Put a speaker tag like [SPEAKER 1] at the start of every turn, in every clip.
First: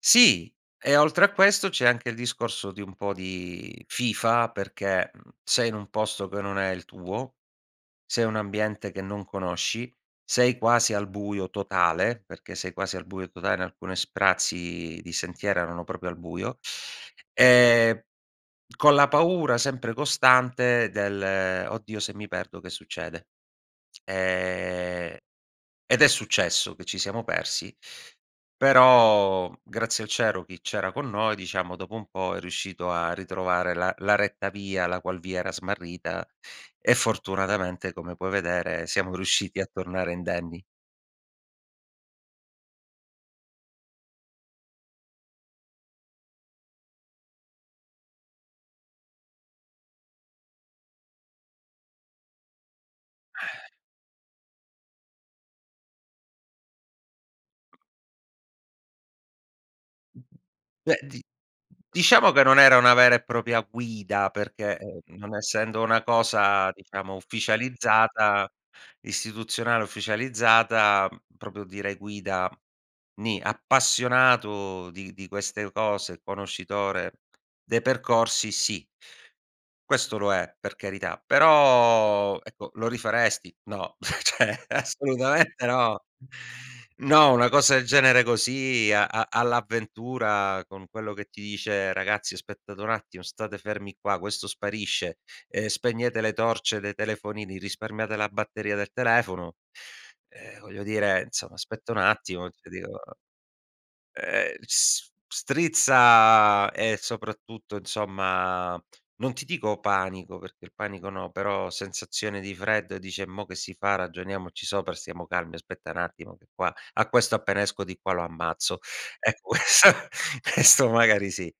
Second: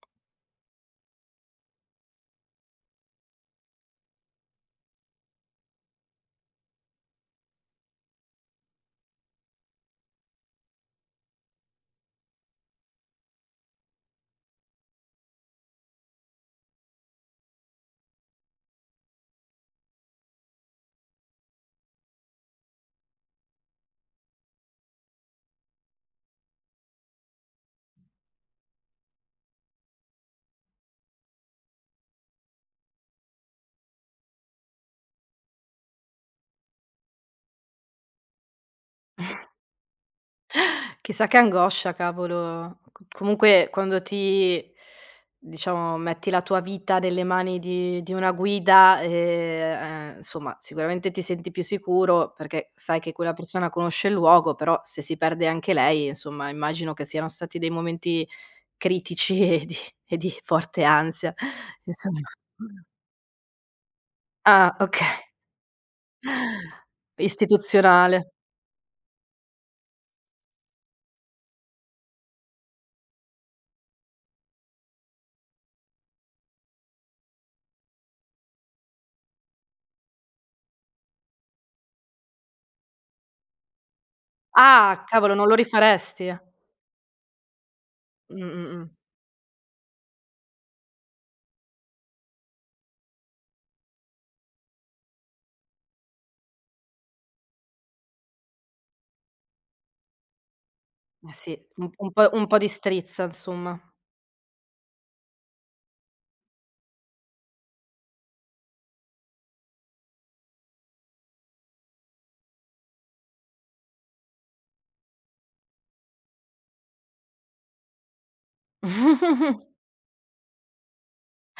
[SPEAKER 1] Sì e oltre a questo c'è anche il discorso di un po' di fifa, perché, mhmm, sei in un posto che non è il tuo, sei un ambiente che non conosci, sei quasi al buio totale perché sei quasi al buio totale in alcune sprazzi di sentiero erano proprio al buio, ehm, con la paura sempre costante del: "Oddio, se mi perdo che succede?". Ehm, ed è successo che ci siamo persi, però grazie al cielo chi c'era con noi, diciamo, dopo un po' è riuscito a ritrovare la la retta via, la qual via era smarrita e, fortunatamente, come puoi vedere, siamo riusciti a tornare indenni.
[SPEAKER 2] Chissà che angoscia, cavolo. C comunque quando ti diciamo, metti la tua vita nelle mani di di una guida, ehm, uhm, insomma, sicuramente ti senti più sicuro perché sai che quella persona conosce il luogo, però se si perde anche lei, insomma, immagino che siano stati dei momenti critici e di e di forte
[SPEAKER 1] Beh di
[SPEAKER 2] ansia, e insomma.
[SPEAKER 1] diciamo che non era una vera e propria guida,
[SPEAKER 2] Ah,
[SPEAKER 1] perché, ehm,
[SPEAKER 2] oka
[SPEAKER 1] non essendo una cosa diciamo,
[SPEAKER 2] Istituzionale.
[SPEAKER 1] ufficializzata, istituzionale ufficializzata, uhm, proprio dire guida, ni. Appassionato di di queste cose, conoscitore dei percorsi, sì questo lo è, per carità, però ecco: "Lo rifaresti?", "No", cioè,
[SPEAKER 2] Ah! Cavolo, non lo
[SPEAKER 1] assolutamente no".
[SPEAKER 2] rifaresti?
[SPEAKER 1] No, una cosa del genere
[SPEAKER 2] Mh-mh-mh.
[SPEAKER 1] così, a a all'avventura, con quello che ti dice: "Ragazzi, aspettate un attimo, state fermi qua!", questo sparisce, ehm, "Spegnete le torce dei telefonini, risparmiate la batteria del telefono!". Eh, voglio dire
[SPEAKER 2] Eh, sì,
[SPEAKER 1] insomma
[SPEAKER 2] u
[SPEAKER 1] aspetta un
[SPEAKER 2] un po' un
[SPEAKER 1] attimo,
[SPEAKER 2] po' di
[SPEAKER 1] cioè dico
[SPEAKER 2] strizza, insomma.
[SPEAKER 1] Ehm, s strizza e, soprattutto, insomma, non ti dico panico, perché il panico no, però sensazione di freddo e dici: "E mo che si fa? Ragioniamoci sopra, stiamo calmi, aspetta n'attimo che qua a questo appena esco di qua lo ammazzo", ecco, ques questo magari sì.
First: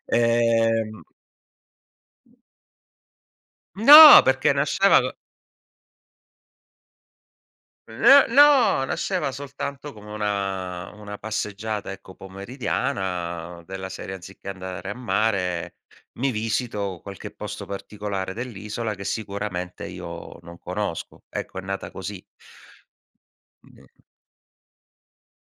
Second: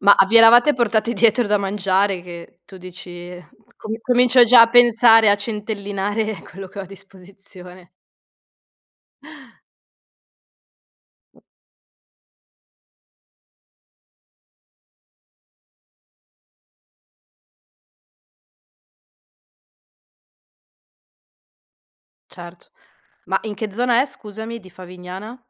[SPEAKER 2] Ma a vi eravate
[SPEAKER 1] Ehm
[SPEAKER 2] portati dietro da mangiare che tu dici: "Com
[SPEAKER 1] No,
[SPEAKER 2] comincio
[SPEAKER 1] perché
[SPEAKER 2] già a
[SPEAKER 1] nasceva co
[SPEAKER 2] pensare, a centellinare quello che ho a disposizione".
[SPEAKER 1] N no! Nasceva soltanto come una una passeggiata, ecco, pomeridiana, della serie anziché andare a mare, mi visito qualche posto particolare dell'isola che sicuramente io non conosco. Ecco, è nata così.
[SPEAKER 2] Certo. Ma in che zona è, scusami, di Favignana?